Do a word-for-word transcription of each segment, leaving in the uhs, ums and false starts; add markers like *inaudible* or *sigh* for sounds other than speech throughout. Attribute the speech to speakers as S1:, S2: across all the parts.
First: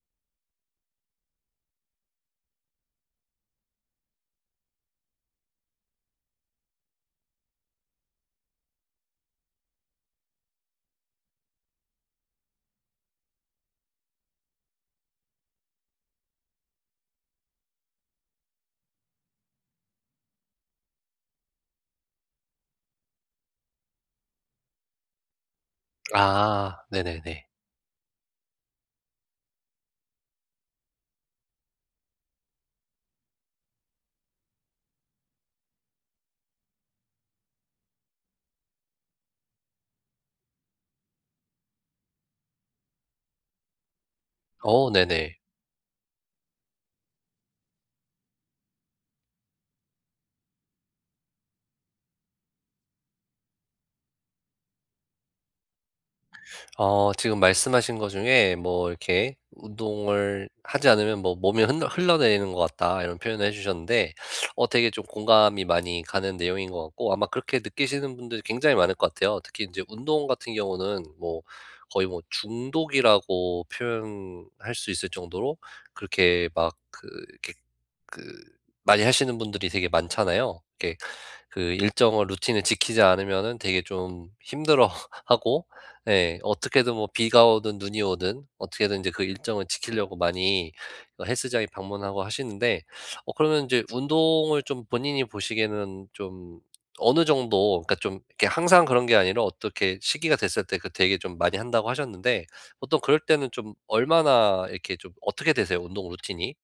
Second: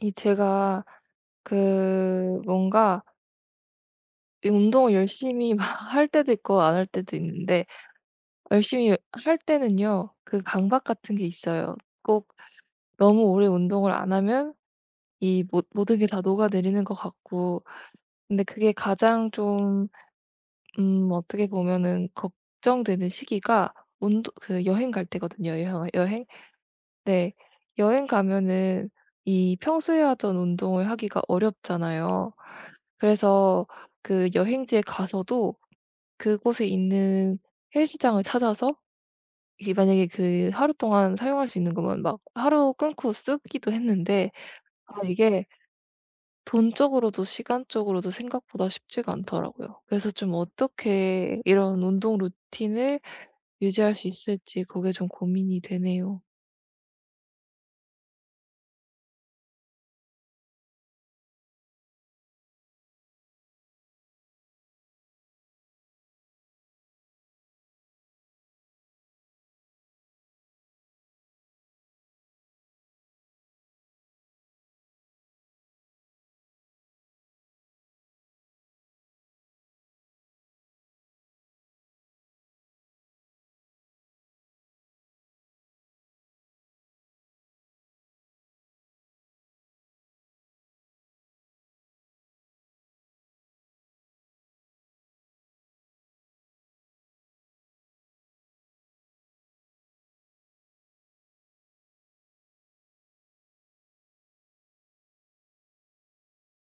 S1: 이 제가 그 뭔가 이 운동을 열심히 *laughs* 막 할 때도 있고 안 할 때도 있는데 열심히 할 때는요. 그 강박 같은 게 있어요. 꼭 너무 오래 운동을 안 하면 이 모 모든 게 다 녹아내리는 것 같고 근데 그게 가장 좀 음 어떻게 보면은 걱정되는 시기가 운동 그 여행 갈 때거든요. 여행 여행
S2: 아
S1: 네.
S2: 네네네.
S1: 여행 가면은 이 평소에 하던 운동을 하기가 어렵잖아요. 그래서 그 여행지에 가서도 그곳에 있는 헬스장을 찾아서 이게 만약에 그 하루 동안 사용할 수 있는 거면 막 하루 끊고 쓰기도 했는데
S2: 어
S1: 아
S2: 네네.
S1: 이게 돈적으로도 시간적으로도 생각보다 쉽지가 않더라고요. 그래서 좀 어떻게 이런 운동 루틴을 유지할 수 있을지 그게 좀 고민이 되네요.
S2: 어 지금 말씀하신 것 중에 뭐 이렇게 "운동을 하지 않으면 뭐 몸이 흘러 흘러내리는 것 같다." 이런 표현을 해 주셨는데 어 되게 좀 공감이 많이 가는 내용인 것 같고, 아마 그렇게 느끼시는 분들이 굉장히 많을 것 같아요. 특히 이제 운동 같은 경우는 뭐 거의 뭐 중독이라고 표현할 수 있을 정도로 그렇게 막 그 이렇게 그 많이 하시는 분들이 되게 많잖아요. 이렇게 그 일정을 루틴을 지키지 않으면은 되게 좀 힘들어하고 *laughs* 예 어떻게든 뭐 비가 오든 눈이 오든 어떻게든 이제 그 일정을 지키려고 많이 어 헬스장에 방문하고 하시는데, 어 그러면 이제 운동을 좀 본인이 보시기에는 좀 어느 정도, 그러니까 좀 이렇게 항상 그런 게 아니라 어떻게 시기가 됐을 때 그 되게 좀 많이 한다고 하셨는데, 보통 그럴 때는 좀 얼마나 이렇게 좀 어떻게 되세요? 운동 루틴이?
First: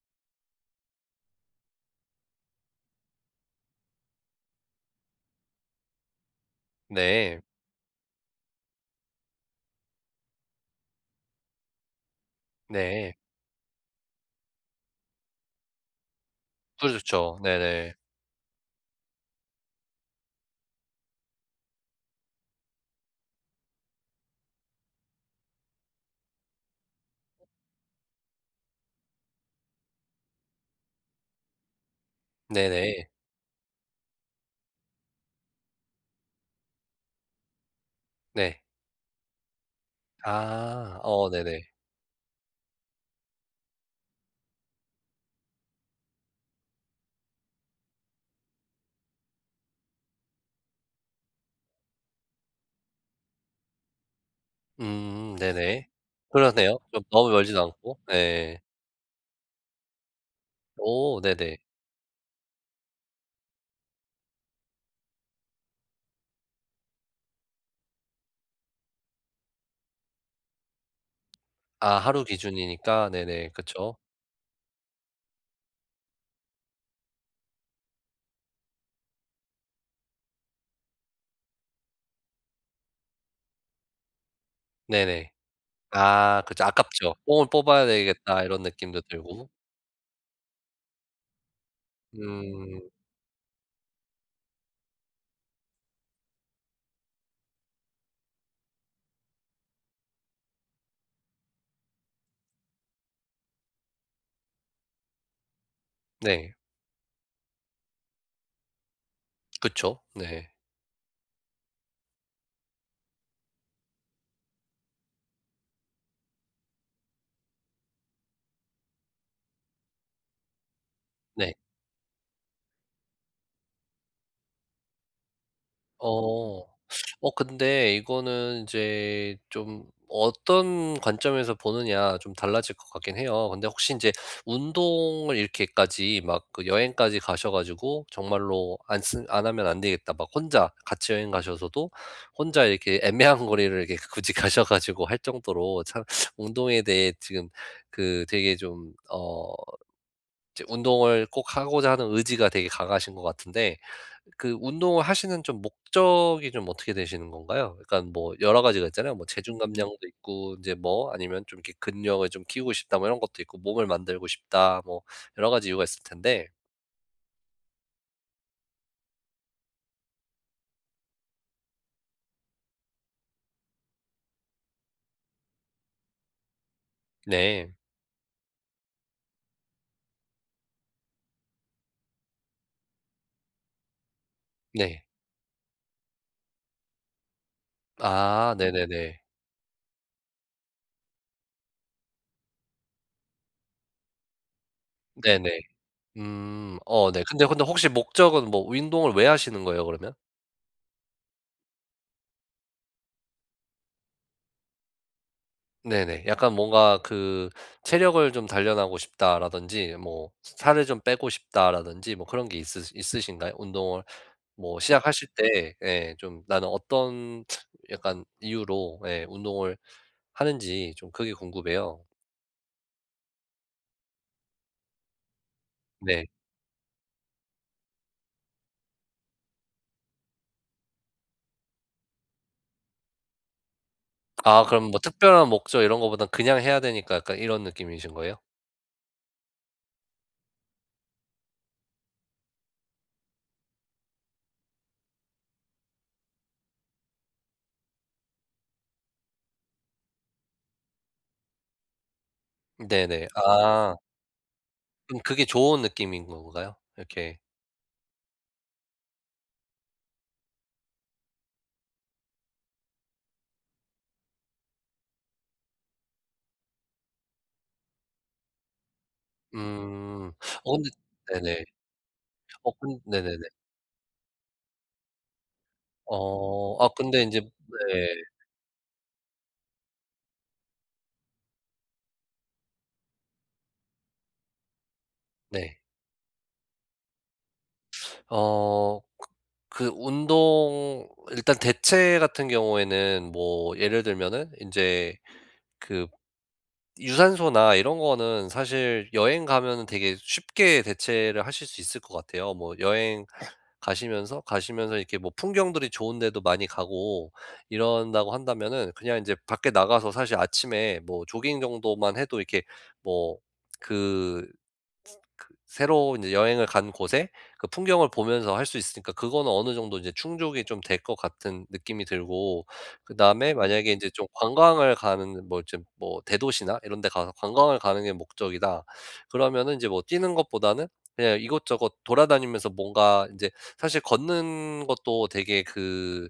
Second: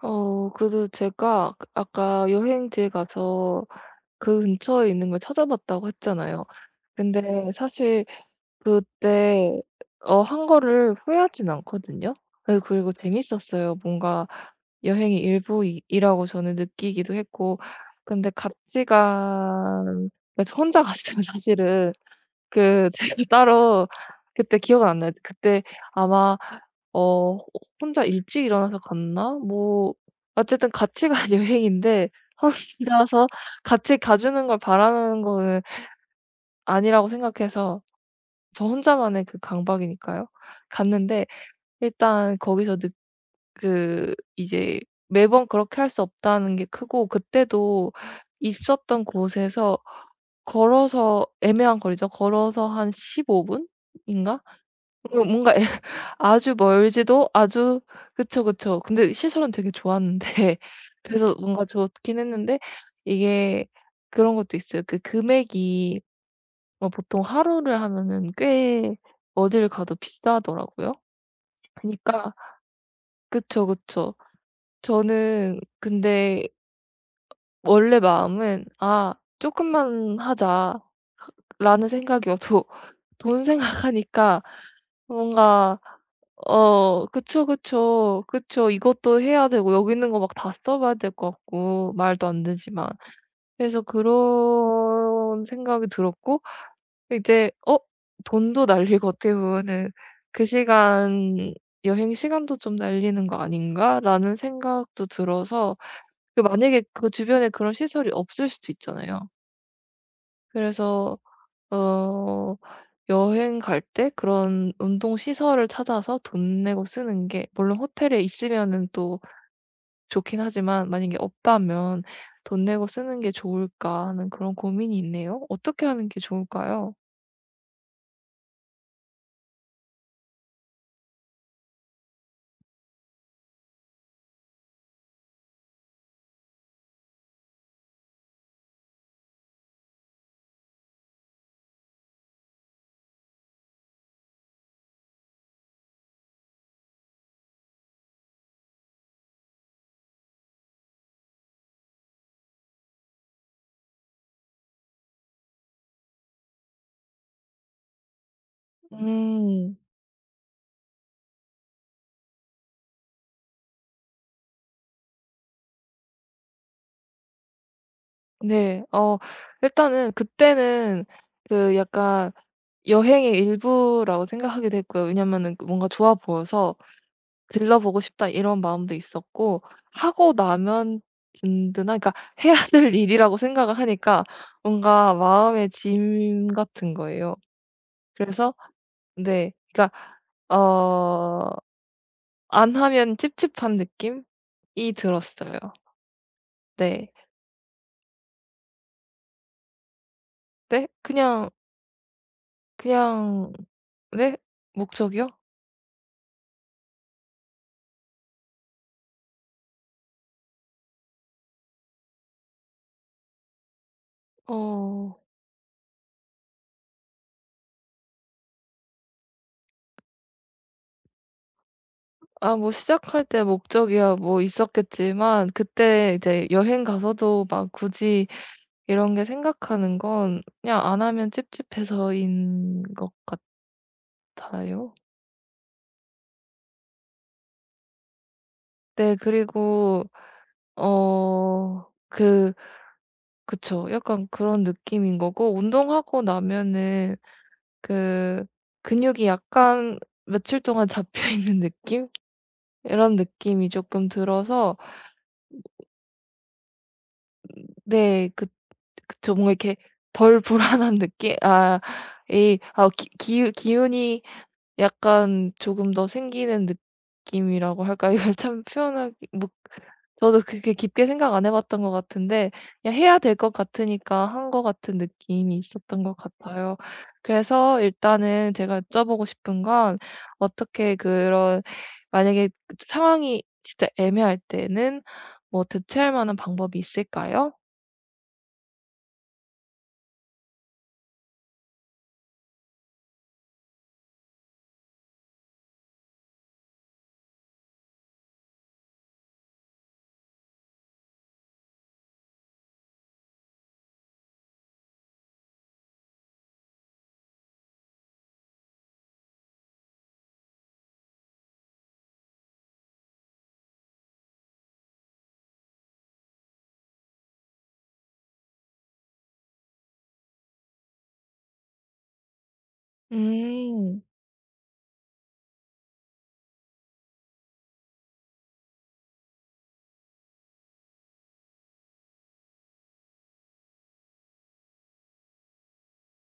S1: 어 그래도 제가 그 아까 여행지에 가서 그 근처에 있는 걸 찾아봤다고 했잖아요.
S2: 네.
S1: 근데 사실 그때 어 한 거를 후회하진 않거든요. 네, 그리고
S2: 네.
S1: 재밌었어요. 뭔가 여행의 일부이 라고 저는 느끼기도
S2: 그렇죠.
S1: 했고
S2: 네네.
S1: 근데 같이 간 그러니까 저 혼자 *laughs* 갔어요 사실은. 그 제가 *laughs* 따로 그때 기억은 안 나요. 그때 아마 어 호- 혼자 일찍 일어나서 갔나? 뭐 어쨌든 같이 간 *laughs* 여행인데
S2: 네네.
S1: 혼자서 같이 가 주는 걸 바라는 거는 아니라고 생각해서
S2: 네.
S1: 저 혼자만의 그 강박이니까요.
S2: 아.
S1: 갔는데
S2: 어 네네.
S1: 일단 거기서 느 그 이제 매번 그렇게 할 수 없다는 게 크고 그때도 있었던 곳에서 걸어서 애매한 거리죠. 걸어서 한 십오 분 인가? 그
S2: 음
S1: 뭔가 *laughs* 애
S2: 네네.
S1: 아주
S2: 그러네요. 좀
S1: 멀지도
S2: 너무 멀지도
S1: 아주.
S2: 않고.
S1: 그쵸,
S2: 네.
S1: 그쵸. 근데 시설은 되게 좋았는데
S2: 오
S1: *laughs* 그래서
S2: 네네.
S1: 뭔가 좋긴 했는데 이게 그런 것도 있어요. 그 금액이 어 보통 하루를 하면은 꽤 어딜 가도 비싸더라고요.
S2: 아,
S1: 그니까
S2: 하루
S1: 러
S2: 기준이니까. 네네.
S1: 그쵸,
S2: 그쵸.
S1: 그쵸. 저는 근데 원래 마음은 '아 조금만 하자.'라는 생각이어도 *laughs* 돈 생각하니까
S2: 네네.
S1: 뭔가
S2: 아 그쵸.
S1: 어
S2: 아깝죠.
S1: 그쵸,
S2: '뽕을 뽑아야
S1: 그쵸.
S2: 되겠다.' 이런
S1: 그쵸.
S2: 느낌도
S1: 이것도 해야
S2: 들고.
S1: 되고 여기 있는 거 막 다 써 봐야 될 것 같고 말도 안 되지만.
S2: 음
S1: 그래서 그런 생각이 들었고 이제 어 돈도 날리고 어떻게 보면은 '그 시간 여행 시간도 좀 날리는 거 아닌가?'라는 생각도 들어서 그
S2: 네.
S1: 만약에 그 주변에 그런 시설이 없을 수도 있잖아요.
S2: 그쵸. 네.
S1: 그래서 어 여행 갈 때 그런 운동 시설을 찾아서 돈 내고 쓰는 게 물론 호텔에 있으면은 또 좋긴 하지만 만약에
S2: 네.
S1: 없다면 '돈 내고 쓰는 게 좋을까?' 하는 그런 고민이 있네요. 어떻게 하는 게
S2: 어.
S1: 좋을까요?
S2: 어 근데 이거는 이제 좀 어떤 관점에서 보느냐 좀 달라질 것 같긴 해요. 근데 혹시 인제 운동을 이렇게까지 막 그 여행까지 가셔 가지고 정말로 '안 쓴 안 하면 안 되겠다.' 막 혼자 같이 여행 가셔서도 혼자 이렇게 애매한 거리를 이렇게 *laughs* 굳이 가셔 가지고 할 정도로 참 운동에 대해 지금 그 되게 좀어 이제 운동을 꼭 하고자 하는 의지가 되게 강하신 것 같은데, 그 운동을 하시는 좀 목적이 좀 어떻게 되시는 건가요? 그러니까 뭐 여러 가지가 있잖아요. 뭐 체중
S1: 음.
S2: 감량도 있고 이제 뭐 아니면 좀 이렇게 근력을 좀 키우고 싶다 뭐 이런 것도 있고 몸을 만들고 싶다 뭐, 여러 가지 이유가 있을 텐데.
S1: 네. 어 일단은 그때는 그 약간 여행의 일부라고 생각하기도 했고요. 왜냐면은 그 뭔가 좋아 보여서
S2: 네.
S1: '들러 보고 싶다.' 이런 마음도 있었고 하고 나면 든든한 그러니까 해야 *laughs* 될 일이라고 생각을 하니까
S2: 네.
S1: 뭔가 마음의 짐 같은 거예요. 그래서
S2: 아 네네네.
S1: 네. 그러니까 어 안 하면 찝찝한 느낌이
S2: 네네.
S1: 들었어요.
S2: 음. 어
S1: 네.
S2: 네. 근데 근데 혹시 목적은 뭐 운동을 왜 하시는 거예요 그러면?
S1: 네? 그냥, 그냥 네? 목적이요?
S2: 네네. 약간 뭔가 그 '체력을 좀 단련하고 싶다.'라든지 뭐 '살을 좀 빼고 싶다.'라든지 뭐 그런 게 있으 있으신가요? 운동을 뭐
S1: 어.
S2: 시작하실 때 예 좀 나는 어떤 약간 이유로 예 운동을 하는지, 좀 그게 궁금해요.
S1: 아 뭐 시작할 때 목적이야 뭐 있었겠지만 그때
S2: 네.
S1: 이제 여행 가서도 막 굳이 이런 게 생각하는 건 그냥 안 하면 찝찝해서인 것
S2: 아 그럼
S1: 같아요.
S2: 뭐 특별한 목적 이런 거보단 그냥 해야 되니까 약간 이런 느낌이신 거예요?
S1: 네 그리고 어 그 그쵸. 약간 그런 느낌인 거고 운동하고 나면은 그 근육이 약간 며칠 동안 잡혀 있는 느낌? 이런
S2: 네네.
S1: 느낌이
S2: 아
S1: 조금 들어서
S2: 그럼 그게 좋은 느낌인 건가요, 이렇게?
S1: 네그 그쵸. 뭔가 이렇게 덜 불안한 느낌? 아 이 아 기 기 기운이 약간 조금 더 생기는 느낌이라고 할까? *laughs* 이걸 참 표현하기 뭐
S2: 음.
S1: 저도 그렇게
S2: 어 근데
S1: 깊게 생각 안 해
S2: 네네.
S1: 봤던 것 같은데
S2: 어
S1: 그냥
S2: 근
S1: 해야 될
S2: 네네네.
S1: 것 같으니까 한 것 같은 느낌이 있었던 것 같아요.
S2: 어. 아 근데 인제 네.
S1: 그래서 일단은 제가 여쭤보고 싶은 건 어떻게 그런 만약에 상황이 진짜 애매할 때는 뭐
S2: 네.
S1: 대체할 만한 방법이 있을까요?
S2: 어 그 그 운동 일단 대체 같은 경우에는 뭐 예를 들면은 인제 그 유산소나 이런 거는 사실 여행 가면은 되게 쉽게 대체를 하실 수 있을 것 같아요. 뭐 여행 가시면서, 가시면서 이렇게 뭐 풍경들이 좋은 데도 많이 가고 이런다고 한다면은 그냥 인제 밖에 나가서 사실 아침에 뭐 조깅 정도만 해도 이렇게 뭐그 그 새로 이제 여행을 간 곳에 그 풍경을 보면서 할 수 있으니까, 그거는 어느 정도 이제 충족이 좀 될 것 같은 느낌이 들고, 그다음에 만약에
S1: 음.
S2: 인제 좀 관광을 가는, 뭐 좀 뭐 대도시나 이런 데 가서 관광을 가는 게 목적이다 그러면은, 제뭐 뛰는 것보다는 그냥 이것저것 돌아다니면서 뭔가 인제 사실 걷는 것도 되게 그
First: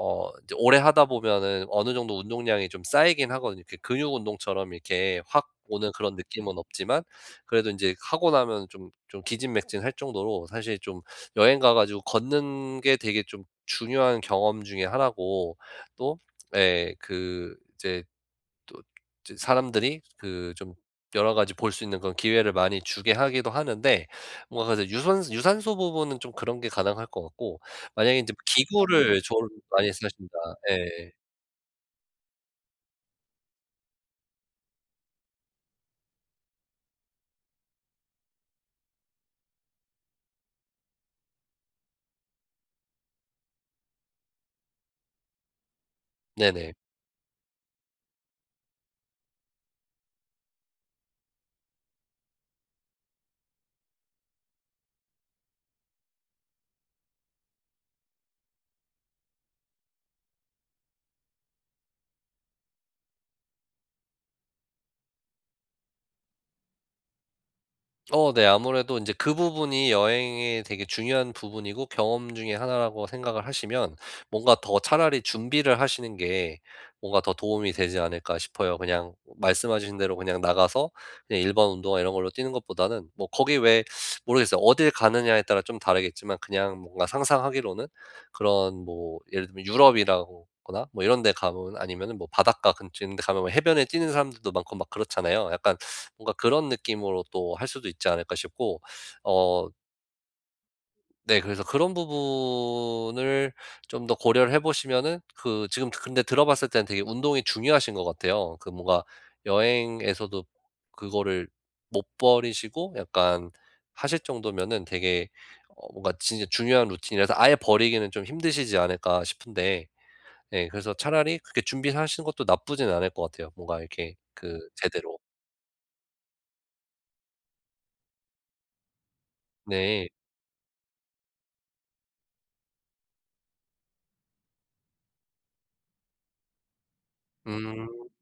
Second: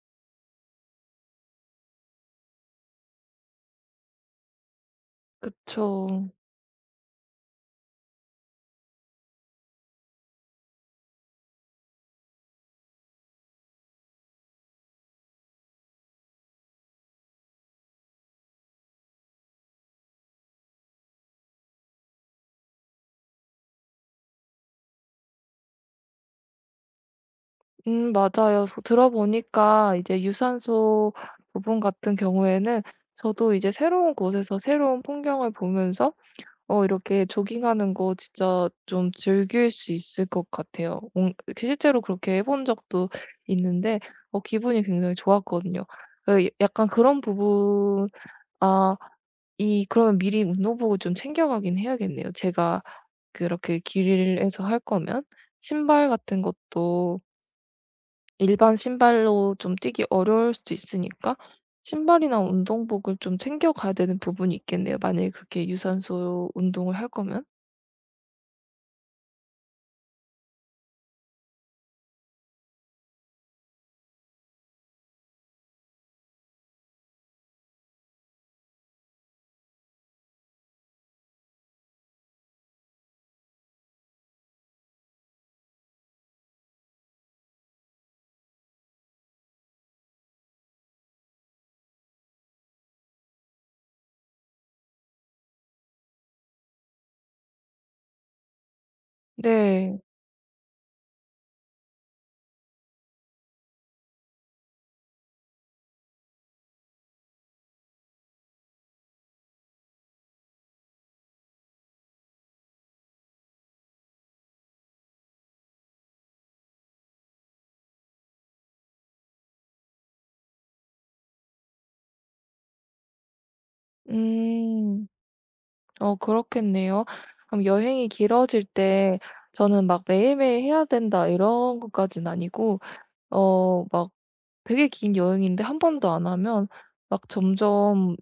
S2: 어 이제 오래 하다 보면은 어느 정도 운동량이 좀 쌓이긴 하거든요. 이렇게 근육 운동처럼 이렇게 확 오는 그런
S1: 그쵸.
S2: 느낌은 없지만, 그래도 인제 하고 나면 좀 좀 기진맥진할 정도로 사실 좀 여행 가 가지고 걷는 게 되게 좀 중요한 경험 중에 하나고, 또 예 그 이제 또 이제 사람들이 그 좀 여러 가지 볼 수 있는 그런 기회를 많이 주게 하기도 하는데, 뭔가 그래서 유선 유산소 부분은 좀 그런 게 가능할 것 같고,
S1: 음
S2: 만약에 인제
S1: 맞아요. 그 들어
S2: 기구를 좀 많이
S1: 보니까 이제
S2: 쓰신다. 예.
S1: 유산소 부분 같은 경우에는 저도 이제 새로운 곳에서 새로운 풍경을 보면서 어 이렇게 조깅하는 거 진짜 좀 즐길 수 있을 것 같아요. 음, 실제로 그렇게 해본 적도 있는데 어 기분이 굉장히 좋았거든요. 어, 야-
S2: 네네.
S1: 약간 그런 부분 아 이 그러면 미리 운동복을 좀 챙겨가긴 해야겠네요. 제가 그렇게 길에서 할 거면 신발 같은 것도 일반 신발로 좀 뛰기 어려울 수도 있으니까 신발이나 운동복을 좀 챙겨가야 되는 부분이 있겠네요. 만약에 그렇게 유산소 운동을 할 거면.
S2: 어 네. 아무래도 이제 그 부분이 여행의 되게 중요한 부분이고 경험 중에 하나라고 생각을 하시면, 뭔가 더 차라리 준비를 하시는 게 뭔가 더 도움이 되지 않을까 싶어요. 그냥 말씀하신 대로 그냥 나가서 그냥 일반 운동화 이런 걸로 뛰는 것보다는 뭐 거기 왜 모르겠어요. 어딜 가느냐에 따라 좀 다르겠지만 그냥 뭔가 상상하기로는, 그런 뭐 예를 들면 유럽이라고 거나 뭐 이런 데 가면, 아니면은 뭐 바닷가 근처 있는 데 가면 뭐 해변에 뛰는 사람들도 많고 막 그렇잖아요. 약간 뭔가 그런 느낌으로 또 할 수도 있지 않을까 싶고. 어
S1: 네.
S2: 네 그래서 그런 부분을 좀 더 고려를 해 보시면은, 그 지금 근데 들어봤을 때는 되게 운동이 중요하신 것 같아요. 그 뭔가 여행에서도 그거를 못 버리시고 약간 하실 정도면은 되게 어 뭔가 진짜 중요한 루틴이라서 아예 버리기는 좀 힘드시지 않을까 싶은데, 네 그래서 차라리 그렇게 준비하시는 것도 나쁘진 않을 것 같아요. 뭔가 이렇게 그
S1: 음.
S2: 제대로.
S1: 어 그렇겠네요. 그럼 여행이 길어질 때 저는 막
S2: 네.
S1: 매일매일 해야 된다 이런 것까진 아니고 어 막 되게 긴 여행인데 한 번도 안 하면 막
S2: 음.
S1: 점점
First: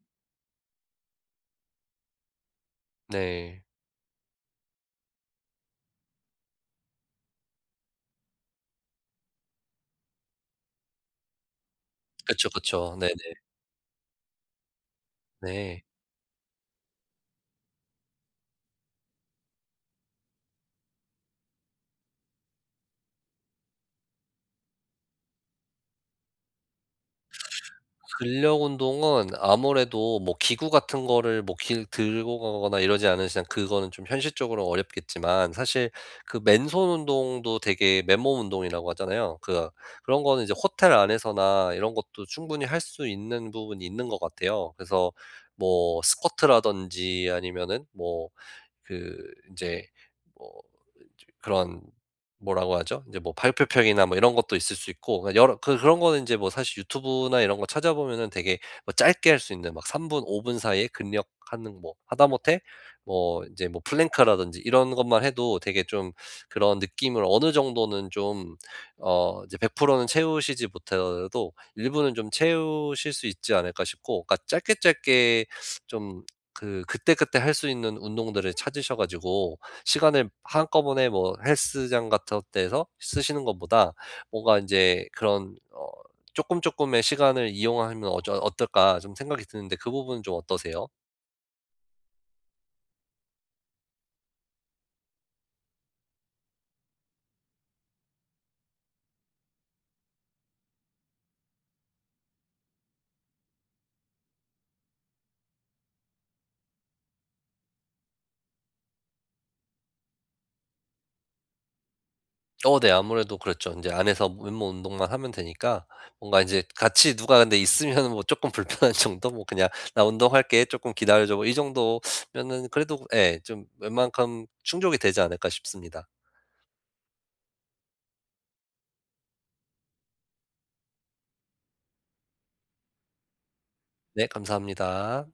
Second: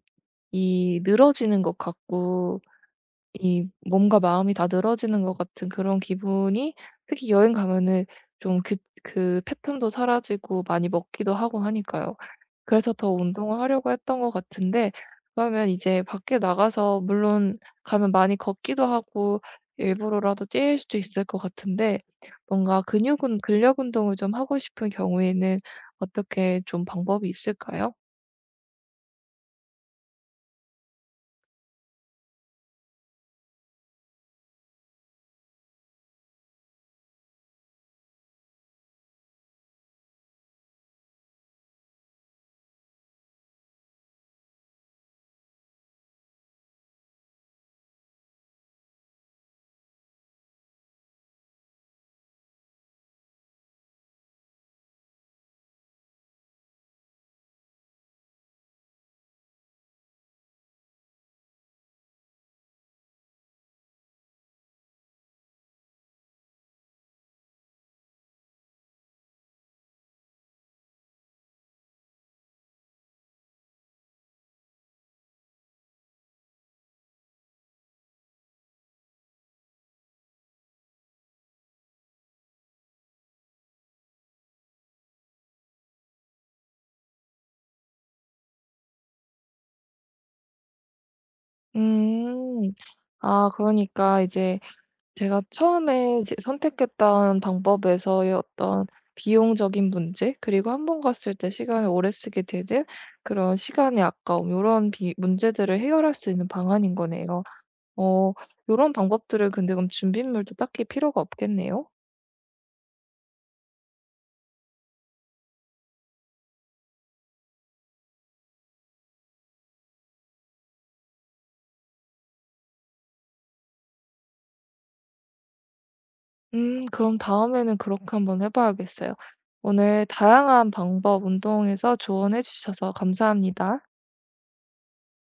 S1: 이 늘어지는 것 같고
S2: 네.
S1: 이 몸과 마음이 다 늘어지는 것 같은 그런 기분이 특히 여행 가면은 좀 그 그 패턴도 사라지고 많이 먹기도 하고 하니까요.
S2: 그쵸,
S1: 그래서
S2: 그쵸.
S1: 더
S2: 네네.
S1: 운동을 하려고 했던 것 같은데 그러면
S2: 네.
S1: 이제 밖에 나가서 물론 가면 많이 걷기도 하고 일부러라도 뛸 수도 있을 것 같은데 뭔가 근육 은 근력 운동을 좀 하고 싶은 경우에는 어떻게 좀 방법이 있을까요?
S2: 근력 운동은 아무래도 뭐 기구 같은 거를 뭐 길 들고 가거나 이러지 않은 이상 그거는 좀 현실적으로 어렵겠지만, 사실 그 맨손 운동도 되게 맨몸 운동이라고 하잖아요. 그 그런 거는 이제 호텔 안에서나 이런 것도 충분히 할 수 있는 부분이 있는 것 같아요. 그래서 뭐 스쿼트라든지 아니면은 뭐그이제뭐 그런 뭐라고 하죠? 이제 뭐 발표평이나 뭐 이런 것도 있을 수 있고, 그러니까 여러 그 그런 거는 인제 뭐 사실 유튜브나 이런 거 찾아보면은 되게 뭐 짧게 할 수 있는 막 삼 분, 오 분 사이에 근력하는, 뭐 하다못해 뭐 인제 뭐 플랭크라든지 이런 것만 해도 되게 좀 그런 느낌을 어느 정도는 좀 어 이제 백 퍼센트는 채우시지 못하더라도 일부는 좀 채우실 수 있지 않을까 싶고, 그러니까 짧게 짧게 좀 그 그때그때 할 수 있는 운동들을 찾으셔 가지고 시간을 한꺼번에 뭐 헬스장 같은 데서 쓰시는 것보다 뭔가 인제 그런 어 쪼끔 쪼끔의 시간을 이용하면 어쩌 어떨까 좀 생각이 드는데, 그 부분은 좀 어떠세요?
S1: 음. 아 그러니까 이제 제가 처음에 제 선택했던 방법에서의 어떤 비용적인 문제 그리고 한 번 갔을 때 시간을 오래 쓰게 되는 그런 시간의 아까움 이런비 문제들을 해결할 수 있는 방안인 거네요. 어 이런 방법들은 근데 그럼 준비물도 딱히 필요가 없겠네요.
S2: 어 네. 아무래도 그렇죠. 인제 안에서 맨몸 운동만 하면 되니까 뭔가 인제 같이 누가 근데 있으면은 뭐 쪼끔 *laughs* 불편한 정도? 뭐 그냥 "나 운동할게. 쪼끔 기다려 줘." 뭐 이 정도면은 그래도 예 좀 웬만큼 충족이 되지 않을까 싶습니다.
S1: 음 그럼 다음에는 그렇게 한번 해 봐야겠어요. 오늘 다양한 방법 운동에서 조언해 주셔서 감사합니다.
S2: 네 감사합니다.